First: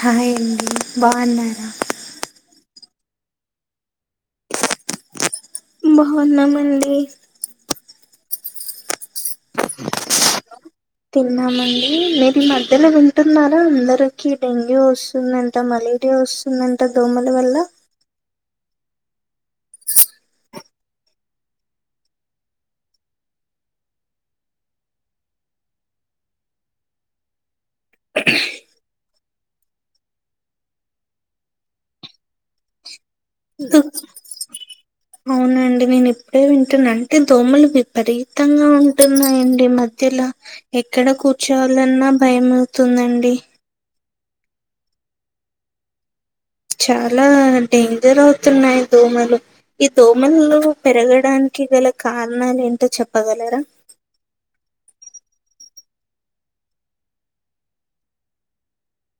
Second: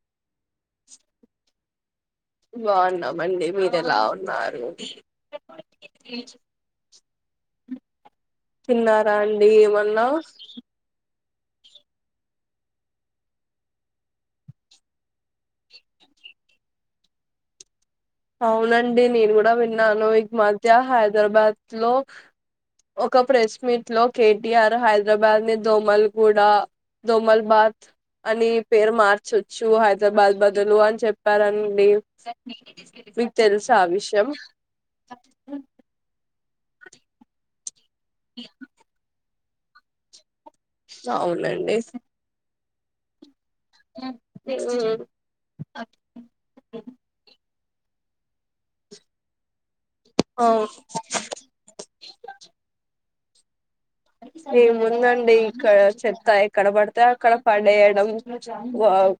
హాయండి బాగున్నారా మండి మీరు ఎలా ఉన్నారు బాగున్నామండి తిన్నారా అండి ఏమన్నా తిన్నామండి మీరు నేను ఈ మధ్యలో వింటున్నారా అందరికి డెంగ్యూ వస్తుందిదాట మలేరియా ఒస్తుందంట దోమల వల్ల అవునండి నేను కూడా విన్నాను ఇక మధ్య హైదరాబాద్ లో ఒక ప్రెస్ మీట్ లో కేటిఆర్ హైదరాబాద్ ని దోమలు గూడా దోమల్బాద్ అని పేరు మార్చొచ్చు హైదరాబాద్ బదులు అని చెప్పారండి మీకు తెలుసా ఆ విషయం అవునండి నేనేప్పు ఇప్పుడే వింటున్నా అంటే దోమలు విపరీతంగా ఉంటున్నాయండి ఈ మధ్యలో ఎక్కడ అవునండి కూర్చోవాలన్నా భయంమవుతుందండి హ్మ్మ్ చాలా డేంజర్ అవుతున్నాయి దోమలు ఈ దోమలు అవు పెరగడానికి గల కారణాలు ఏంటో చెప్పగలరా ఏముందండి ఇక్కడ చెత్త ఎక్కడ పడితే అక్కడ పడేయడం వా వావ్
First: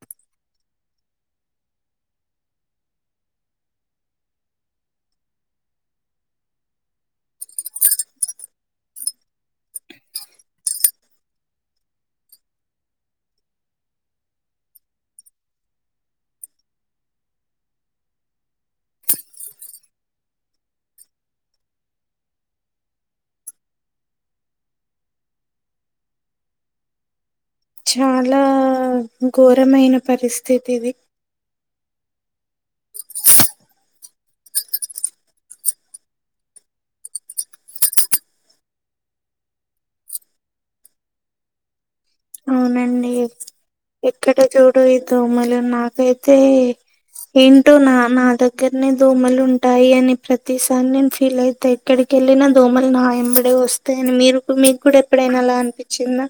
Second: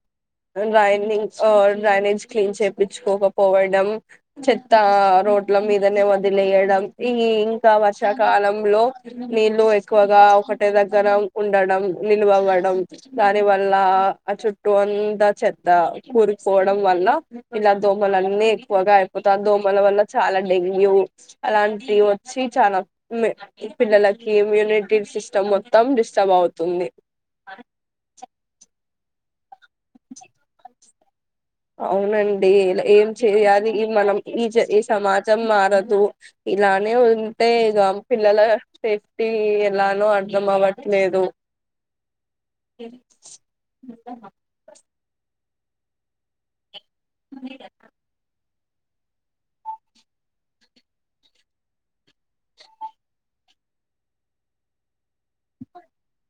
డ్రైనింగ్ ఆహ్ డ్రైనేజ్ క్లీన్ చేపించుకోకపోవడం చెత్త రో రోడ్లమీదనే వదిలేయడం ఈ ఇంకా వర్షాకాలంలో నీళ్ళ ఎక్కువగా ఒకటే దగ్గర ఉండడం నిలువవ్వడం దాని వల్ల చుట్టు అంత చెద్ద కూరుకుపోవడం వల్ల ఇలా దోమలన్నీ ఎక్కువగా అయిపోతా దోమల వల్ల చాలా డెంగ్యూ అలాంటి వచ్చి చాలా మ్ పిల్లల కి ఇమ్యూనిటీ సిస్టమ్ మొత్తం డిస్టర్బ్ అవుతుంది చాలా ఘోరమైన పరిస్థితిది అవునండి ఇలా ఏం చెయాలి మనం ఈజ ఈ సమాజంలో మారదు ఇలానే ఉంటే ఇగ పిల్లల సేఫ్టీ ఈ ఎలానో అర్థం అవ్వట్లేదు అవునండి ఎక్కడ చూడు ఈ దోమలు నాకైతే ఏంటూ నా నాద దగ్గరనే దోమలు ఉంటాయి అని ప్రతిసారి నేను ఫీల్ అయిత ఎక్కడికి వెళ్ళిన దోమలు నాయంబడే వస్తాని మీరు మీకు కూడా ఎప్పుడైనా అలా అనిపించిందా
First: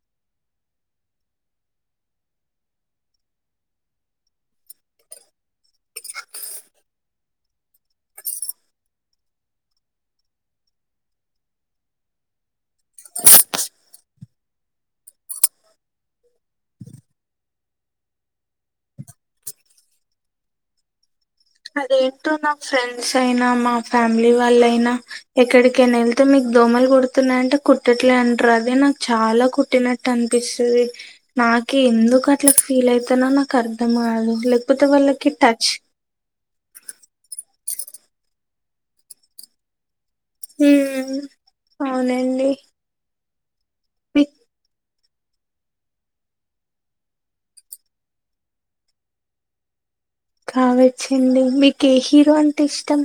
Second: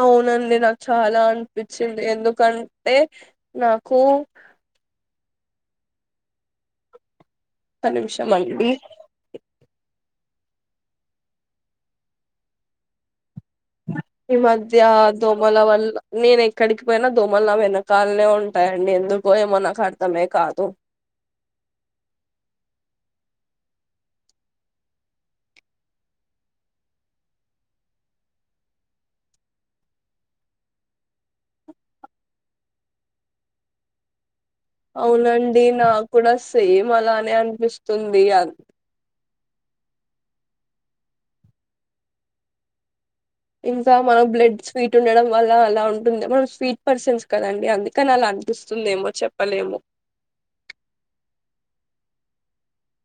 అవునండి నాకు చాలా అనిపించింది ఎందుకంటే నాకు హ ఒక నిమిషం అండి ఈ మధ్య దోమల వల్ల నేను ఎక్కడికి పోయినా దోమల వెనకాలనే ఉంటాయంండి ఎందుకు ఓ ఏమో నాకు అర్థమే కాదు అదేంటో నా ఫ్రెండ్స్ అయినా మా ఫ్యామిలీ వాళ్ళైనా ఎక్కడికైనా వెళ్తే మీకు దోమలు కుడుతున్నాయంటే కుట్టట్లే అంటారు అదే నాకు చాలా కుట్టినట్టు అనిపిస్తుంది నా నాకి ఎందుకు అట్లా ఫీల్ అయితనో నాకు అర్థం కాదు లె అవునండి నా కూడా సేమ్ అలానే అనిపిస్తుంది అ ఉమ్మ్ అవునండి ఇంకా మన మీ బ్లడ్ స్వీట్ ట్ ఉండడం వల్ల అలా ఉంటుంది మనం స్వీట్ పర్సన్స్ కదండి అందుకని అలా అనిపిస్తుందేమో చెప్పలేము కావచ్చండి మీకి ఏ హీరో అంటే ఇష్టం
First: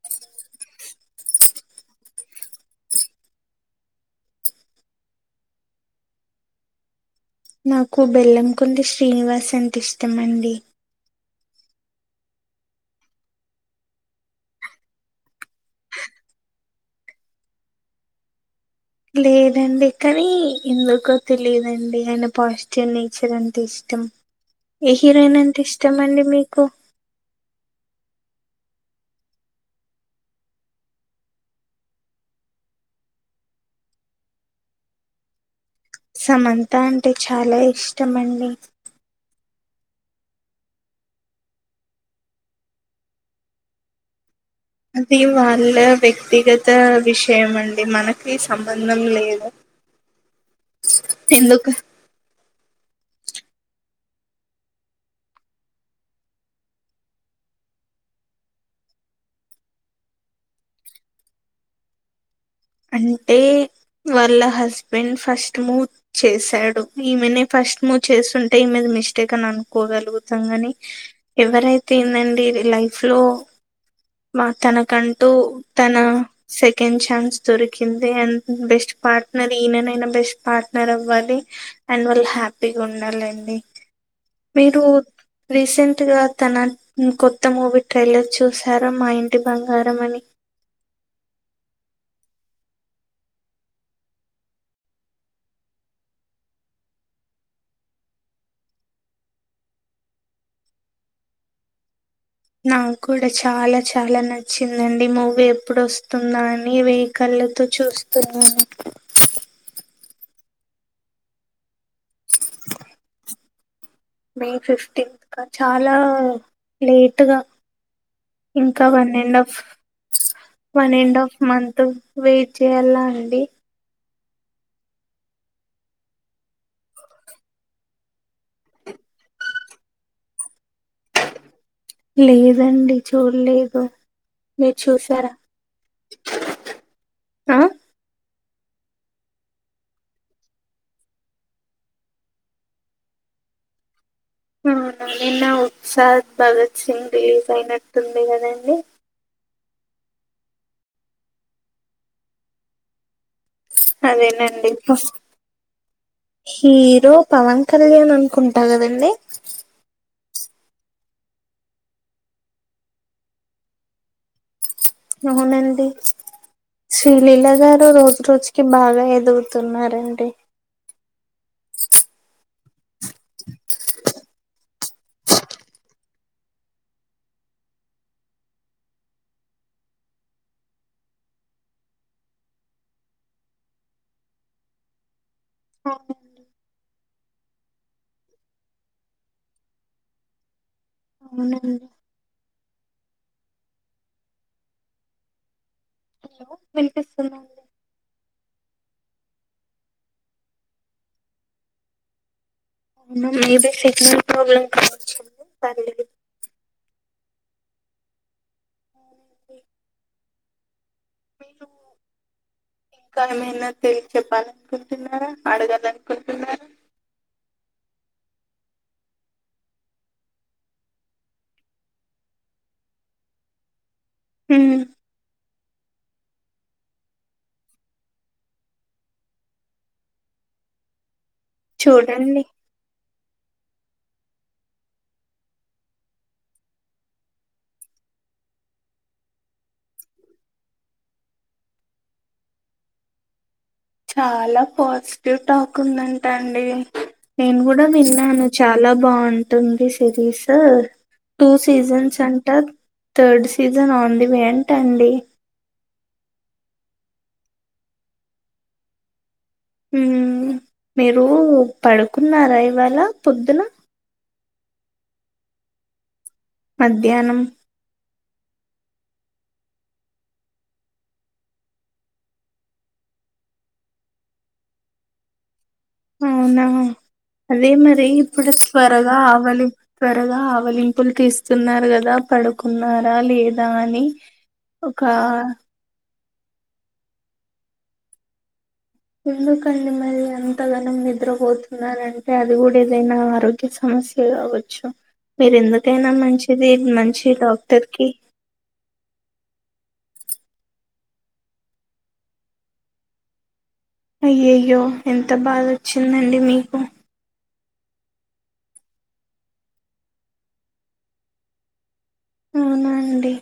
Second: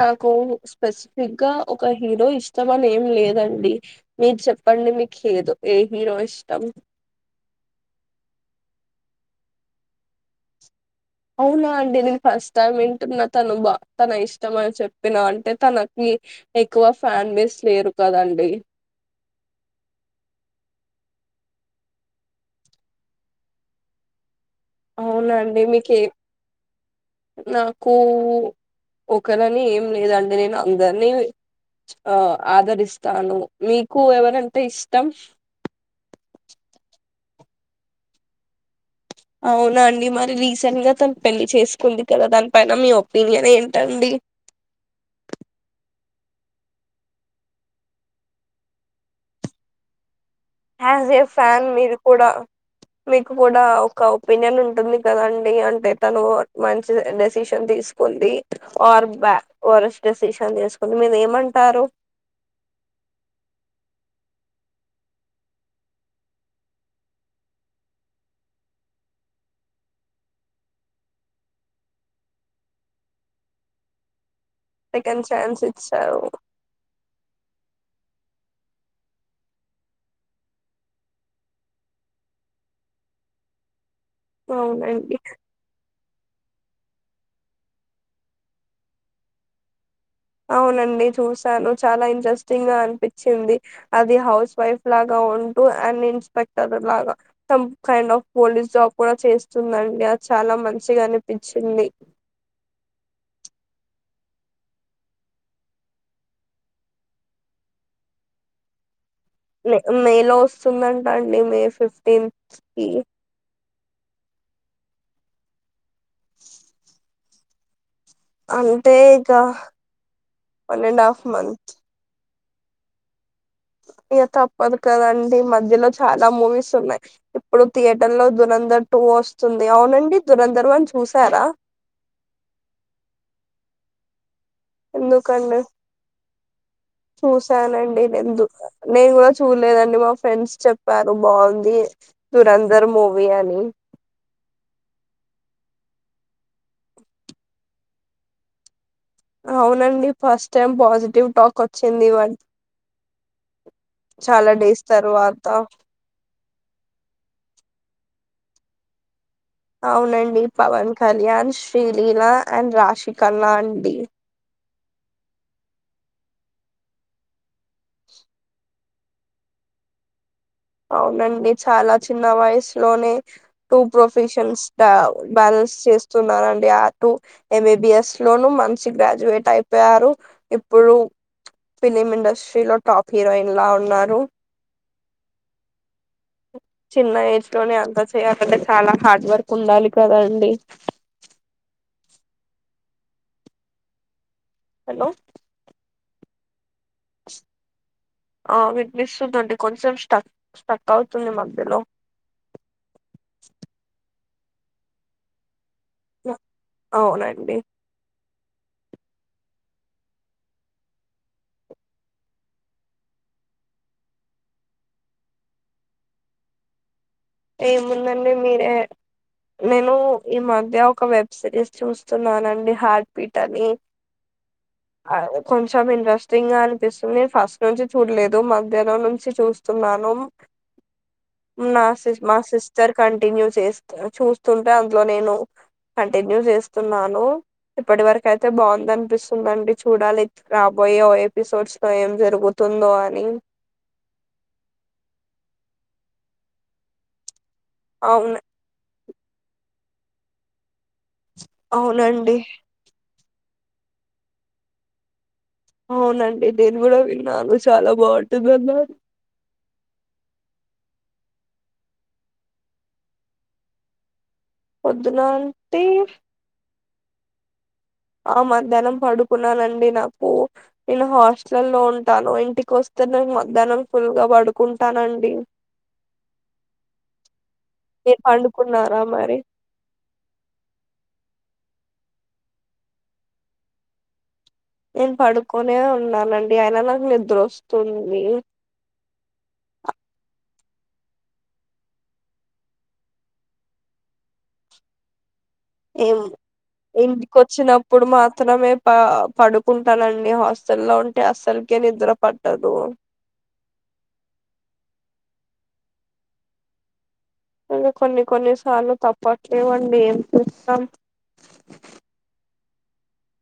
నాకు స్పెసిఫిక్గా ఒక హీరో ఇష్టమని ఏం లేదండి మీర్ చెప్ ప్పండి మీకు ఏదు ఏ హీరో ఇష్టం నాకు బెల్లం కొండ శ్రీనివాస్ అంటే ఇష్టమండి అవునా అండి నేను ఫస్ట్ టైం వింటున్నా తను బా తన ఇష్టం అని చెప్పినా అంటే తనకి కి ఎక్కువ ఫ్యాన్ బెస్ లేరు కదండి లేదండి కానీ ఎందుకో తెలిదండి ఆయన పాజిటివ్ నేచర్ అంటే ఇష్ టం అవునండి మీకేం మీకు నాకు ఒకలని ఏం లేదంటే నేను అందరినీ ఆ ఆదరిస్తాను మీకు ఎవరంటే ఇష్టం సమంత అంటే చాలా ఇష్టమండి అవునా అండి మరి రీసెంట్ గా తను పెళ్లి చేసుకుంది కదా దానిపైన మీ ఒపీనియన్ ఏంటండి అది వాళ్ళ వ్యక్తిగత విషయం అండి మనకి సంబంధం లేదు ఆస్ ఏ ఫ్యాన్ ఎందుకు మీరు కూడా మీకు కూడా ఒక ఒపీనియన్ ఉంటుంది కదండి అంటే తను మంచి డెసిషన్ తీసుకుంది ఆర్ బ వరస్ట్ డెసిషన్ తీసుకుని మీరు ఏమంటారు అంటే వాళ్ళ హస్బెండ్ ఫస్ట్ మూవ్ చేశాడు ఈమెనే ఫ ఫస్ట్ మూవ్ చేస్తుంటే ఈ మీద మిస్టేక్ అని అనుకోగలుగుతాం ని ఎవరైతే ఏందండి లైఫ్ లో మ సెకండ్ తనకంటూ ఛాన్స్ తన ఇచ్చారు సెకండ్ ఛాన్స్ దొరికింది అండ్ బెస్ట్ పార్ట్నర్ ఈయననైనా బెస్ట్ పార్ట్నర్ అవ్వాలి అండ్ వాళ్ళ హ్య పీగా ఉండాలండి మీరు అవునండి రీసెంట్ ట్ గా తన కొత్త మూవీ ట్రైలర్ చూసార మా ఇంటి బంగార అవునండి చూసాను చాలా ఇంట్రెస్ స్టింగ్ గా అనిపించింది అది హౌస్ వైఫ్ లాగా ఉంటూ అండ్ ఇన్స్పెక్టర్ లాగా త్తం కైండ్ ఆఫ్ పోలీస్ జాబ్ కూడా చేస్తుందిండి అది చాలా మంచిగా అనిపించింది నాకు కూడా చాలా చాలా నచ్చిందండి మూవీ ఎప్పుడు వస్తుంద అని వెయికల్లతో చూస్తున్నాను మేలో వస్తుందంట అండి మే ఫిఫ్టీన్త్ కి మే ఫిఫ్టీంత్ కా చాలా లేట్గా ఇంకా అంటే వన్ ఇక and half one and half month wait చేయాలా అండి ఇగ తప్పదు కదండి మధ్యలో చాలా మూవీస్ ఉన్నాయి ఇప్పుడు థియేటర్ లో దురంధర్ టూ వస్తుంది అవునండి దురంధర్ చూసారా లేదండి చూడలేదు మీరు చూసారా ఎందుకండి ఆ చూసానండి నెన్ దు నేను కూడా చూడలేదండి మా ఫ్రెండ్స్ చెప్పారు బాగుంది దురంధర్ మూవీ అ ని ఔనా నిన్న ఉత్సాద్ భగత్ సింగ్ రివీజ్ అయినట్టుంది కదండి అవునండి ఫస్ట్ టైం పాజిటివ్ టాక్ వచ్చింది ఇవన్ చాలా అదేనండి డేస్ తరువాత హీరో పవన్ కళ్యాణ్ అనుకుంటా కదండి అవునండి పవన్ కళ్యాణ్ శ్రీలీలా అండ్ రాశికన్నా అండి అవునండి శ్రీలీల గారు రోజు రోజుకి బాగా ఎదుగుతున్నారండి లోనే టూ ప్రొఫెషన్స్ బ్యా బ్యాలెన్స్ చేస్ న్నారండి అటుూ ఎం. బీ. బి. ఎస్ లోనూ మనిషి గ్రాడ్యుయేట్ అయిపోయారు ఇప్పుడు ఫిలిం ఇండస్ట్రీలో టాప్ హీరోయిన్ లా ఉన్నారు అవును చిన్న ఏజ్ లోనే అంతా చెయాలంటే చాలా హార్డ్ వర్క్ ఉండాలి కదా అండి అవునండి హలో వినిపిస్తుందా అండి ఆ వినిపిస్తుందండి కొంచెం స్టక్ స్టక్ అవుతుంది మధ్యలో ఇంగా లేదు పెట్టిన [unintelligible] పర్లేదు అవునండి ఏ మేము ఇంకా ఏమైనా తెలియ చెెప్పాలనుకుంటున్నారా అడగాలనుకుంటున్నారా ఏముందండి మీరే నేను ఈ మధ్య ఒక వెబ్ సిరీస్ చూస్తున్నానండి హార్ట్ బీట్ అని ఉమ్, కొన్ చం ఇంట్రెస్టింగ్ గా అనిపిస్తుంది ఫస్ట్ నుంచి చూడలేదు మధ్యానం నుంచి చూస్తున్నాను నా సిస్ మా చూడండి సిస్టర్ కంటిన్యూ చేస్ చూస్తుంటే అందులో నేను కంటిన్యూ చేస్తున్నాను ఇప్పటి వరకు అయితే బాగుందనిపిస్తుందండి చూడాలి రాబో పోయో ఎపిసోడ్స్ లో ఏం జరుగుతుందో అని చాలా పాజిటివ్ టాక్ ఉందంట అండి నేను కూడా అవును విన్నాను చాలా బాగుంటుంది సిరీసు టూ సీజన్స్ అవునండి అంట third season on the way అంటండి అవునండి నేను కూడా విన్నాను చాలా బాగుంటుందన్నారు నేను మీరు పడుకున్నారా ఇవాళ పొద్దున పొద్దునా అంటే మధ్యానం ఆ మధ్యానం పడుకున్నానండి నాకు నేను హాస్టల్ లో ఉంటాను ఇంటికి వస్తే నేను మధ్యానం ఫుల్ గా పడుకుంటానండి అవునా అదే మరి మీరు ఇప్పుడు పండుకున్నారా త్వరగా మరి ఆవలిం త్వరగా ఆవలింపులు తీస్తున్నారు కదా గా పడుకున్నారా లేదా అని ఒక నేను పడుకోనే ఉన్నానండి ఆయన నాకు నిద్ర వస్తుంది ఎందుకండి మళ్ళీ అంతగానం నిద్రపోతున్నారంటే అది కూడా ఏదైనా ఆరోగ్య సమస్ సమస్య కావొచ్చు ఏం ఇంటికి డాక్టర్ వచ్చినప్పుడు కి మాత్రమే ప పడు కుంటానండి హాస్టల్ లో ఉంటే అసలుకే నిద్ర పట్టదు అయ్యయ్యో ఎంత బాధ వచ్చిందండి మీకు ఇంగ కొన్ని కొన్నిసార్లు తప్పట్లేవండి ఏం చేస్తాం అవునండి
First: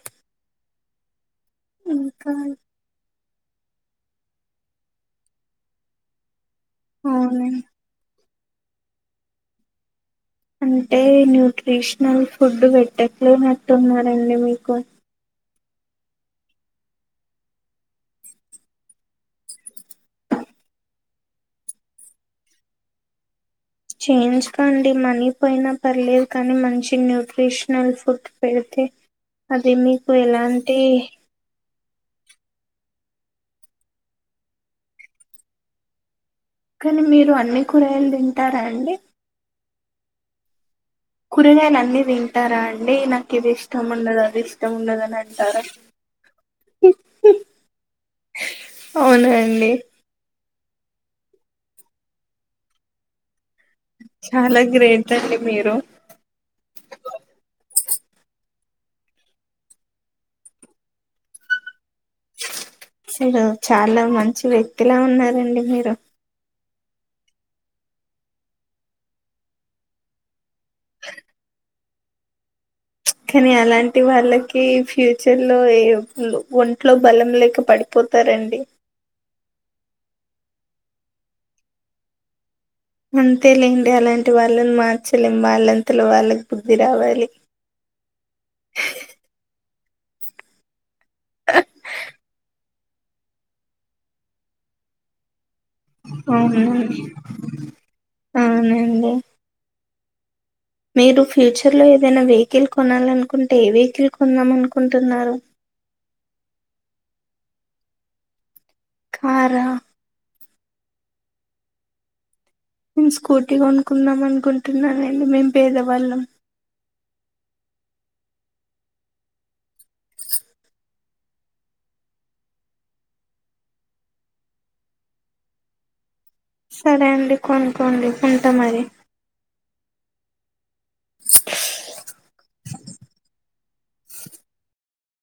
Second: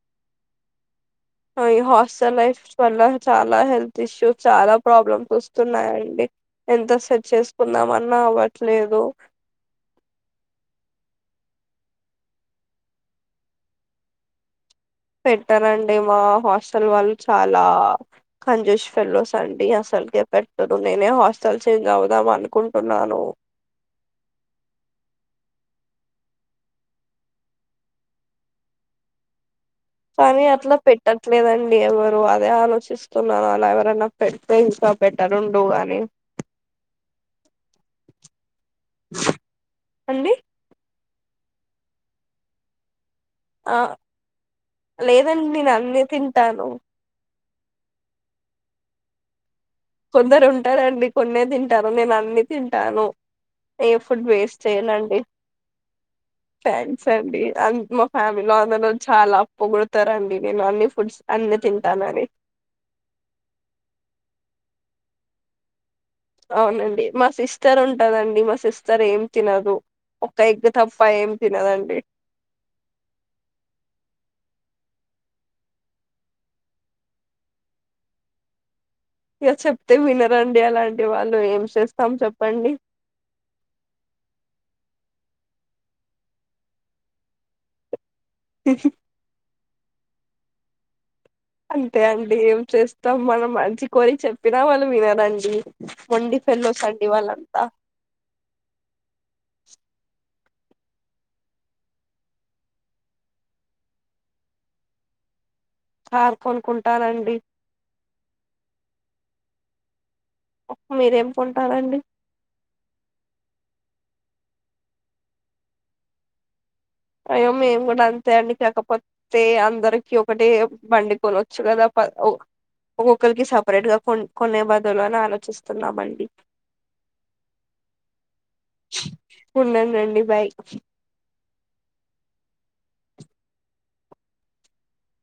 అ హాస్టల్ లైఫ్ చాలా హప్ చాలా హెల్త్ ఇష్యూస్ చాలా ప్రాబ్లమ్స్ వస్తున్నాయండి ఎంత సెట్ అవునండి చేసుకుందాం అన్నా అవ్వట్లేదు అంటే న్యూట్రిషనల్ ఫుడ్ పెట్టట్లేనట్టున్నారండి మీకు పెట్టరండి మా హాస్టల్ వాళ్ళు చాలా కంజూష్ ఫెలోస్ అండి అసలుకే పెట్టరు నేనే హాస్టల్ చేంజ్ అవుదాం అనుకుంటున్నాను చేయించుకోండి మనీ పోయినా పర్లేదు కానీ మంచి న్యూట్రిషనల్ ఫుడ్ పెడితే తే పని అట్ల పెట్టట్లేదండి ఎవరు అదే ఆలోచిస్తున్నాను అలా ఎవరైన పెడితే ఇంక బెట్టారుండు అని కానీ మీరు అన్ని కూరగయలు తింటార అండి అండి కూరగాయాలు అన్ని తింటార అండి నా ఇది ఆ ఇష్టం ఉండదు అది ఇష్టం ఉండదని లేదండి అంటార నేను అన్ని తింటాను అవునండి కొందరు ఉంటారండి కొన్నే తింటారు నేను అన్ని తింటాను ఏ ఫుడ్ వేస్ట్ చాలా గ్రేట్ చేయనండి అండి మీరు ఫ్యాన్స్ అండి అ ఫ్యామిలో అందరు చాలా పొగుడుతారండీ నేను అన్ని ఫుడ్స్ అన్ని తి అసలు చాల మంచి వ్యక్తిలా ఉన్నారండి మీరు అవునండి మా సిస్టర్ ఉంటదండి మా సిస్టర్ ఏం తినదు ఒక ఎగ్ తప్ప ఏం తినదండి [inaudible] కానీ అలాంటి వాళ్ళకి ఫ్యూచర్ లో ఒంట్లో బలం లేక పడిపో తారండి ఇగాచెప్తే వినరండి అలాంటి వాళ్ళు ఏం చేస్తాం చెప్పండి అంతే లేండి అలాంటి వాళ్ళని మార్చలేం వాళ్ళంతలో వాళ్ళకు బుద్ధి రావాలి [inaudible] హ్మ్ అంతే అండి ఏం చేస్తాం మనం మంచి కోరి చెప్పినా వాళ్ళు వినరండి మొండి ఫెలోస్ అవునండి అండి వాళ్లంత అవునండి [inaudible] మీరు ఫ్యూచర్లో ఏదైన వెహికిల్ కొనాలనుకుంటే ఏ వెహికిల్ కొందమనుకుంటున్నారు కార్ కొనుకుంటానండి కార మీరేం కొంటారండి మేము స్కూటీ కొనుక్కున్నాం అనుకుంటున్నానండి మేము పేదవాళ్ళం అయ్యో మేము కూడ అంతే అండి కాకపోతే అందరికి ఒకటే బండి కొనోచ్చు కదా ఒక్కొక్కలకి సపరేట్ గా కొ కొనే బదులు అని ఆలోచిస్తున్నామండి సరే అండి కొనుక్కోండి ఉంట మరి వుండండండి బాయ్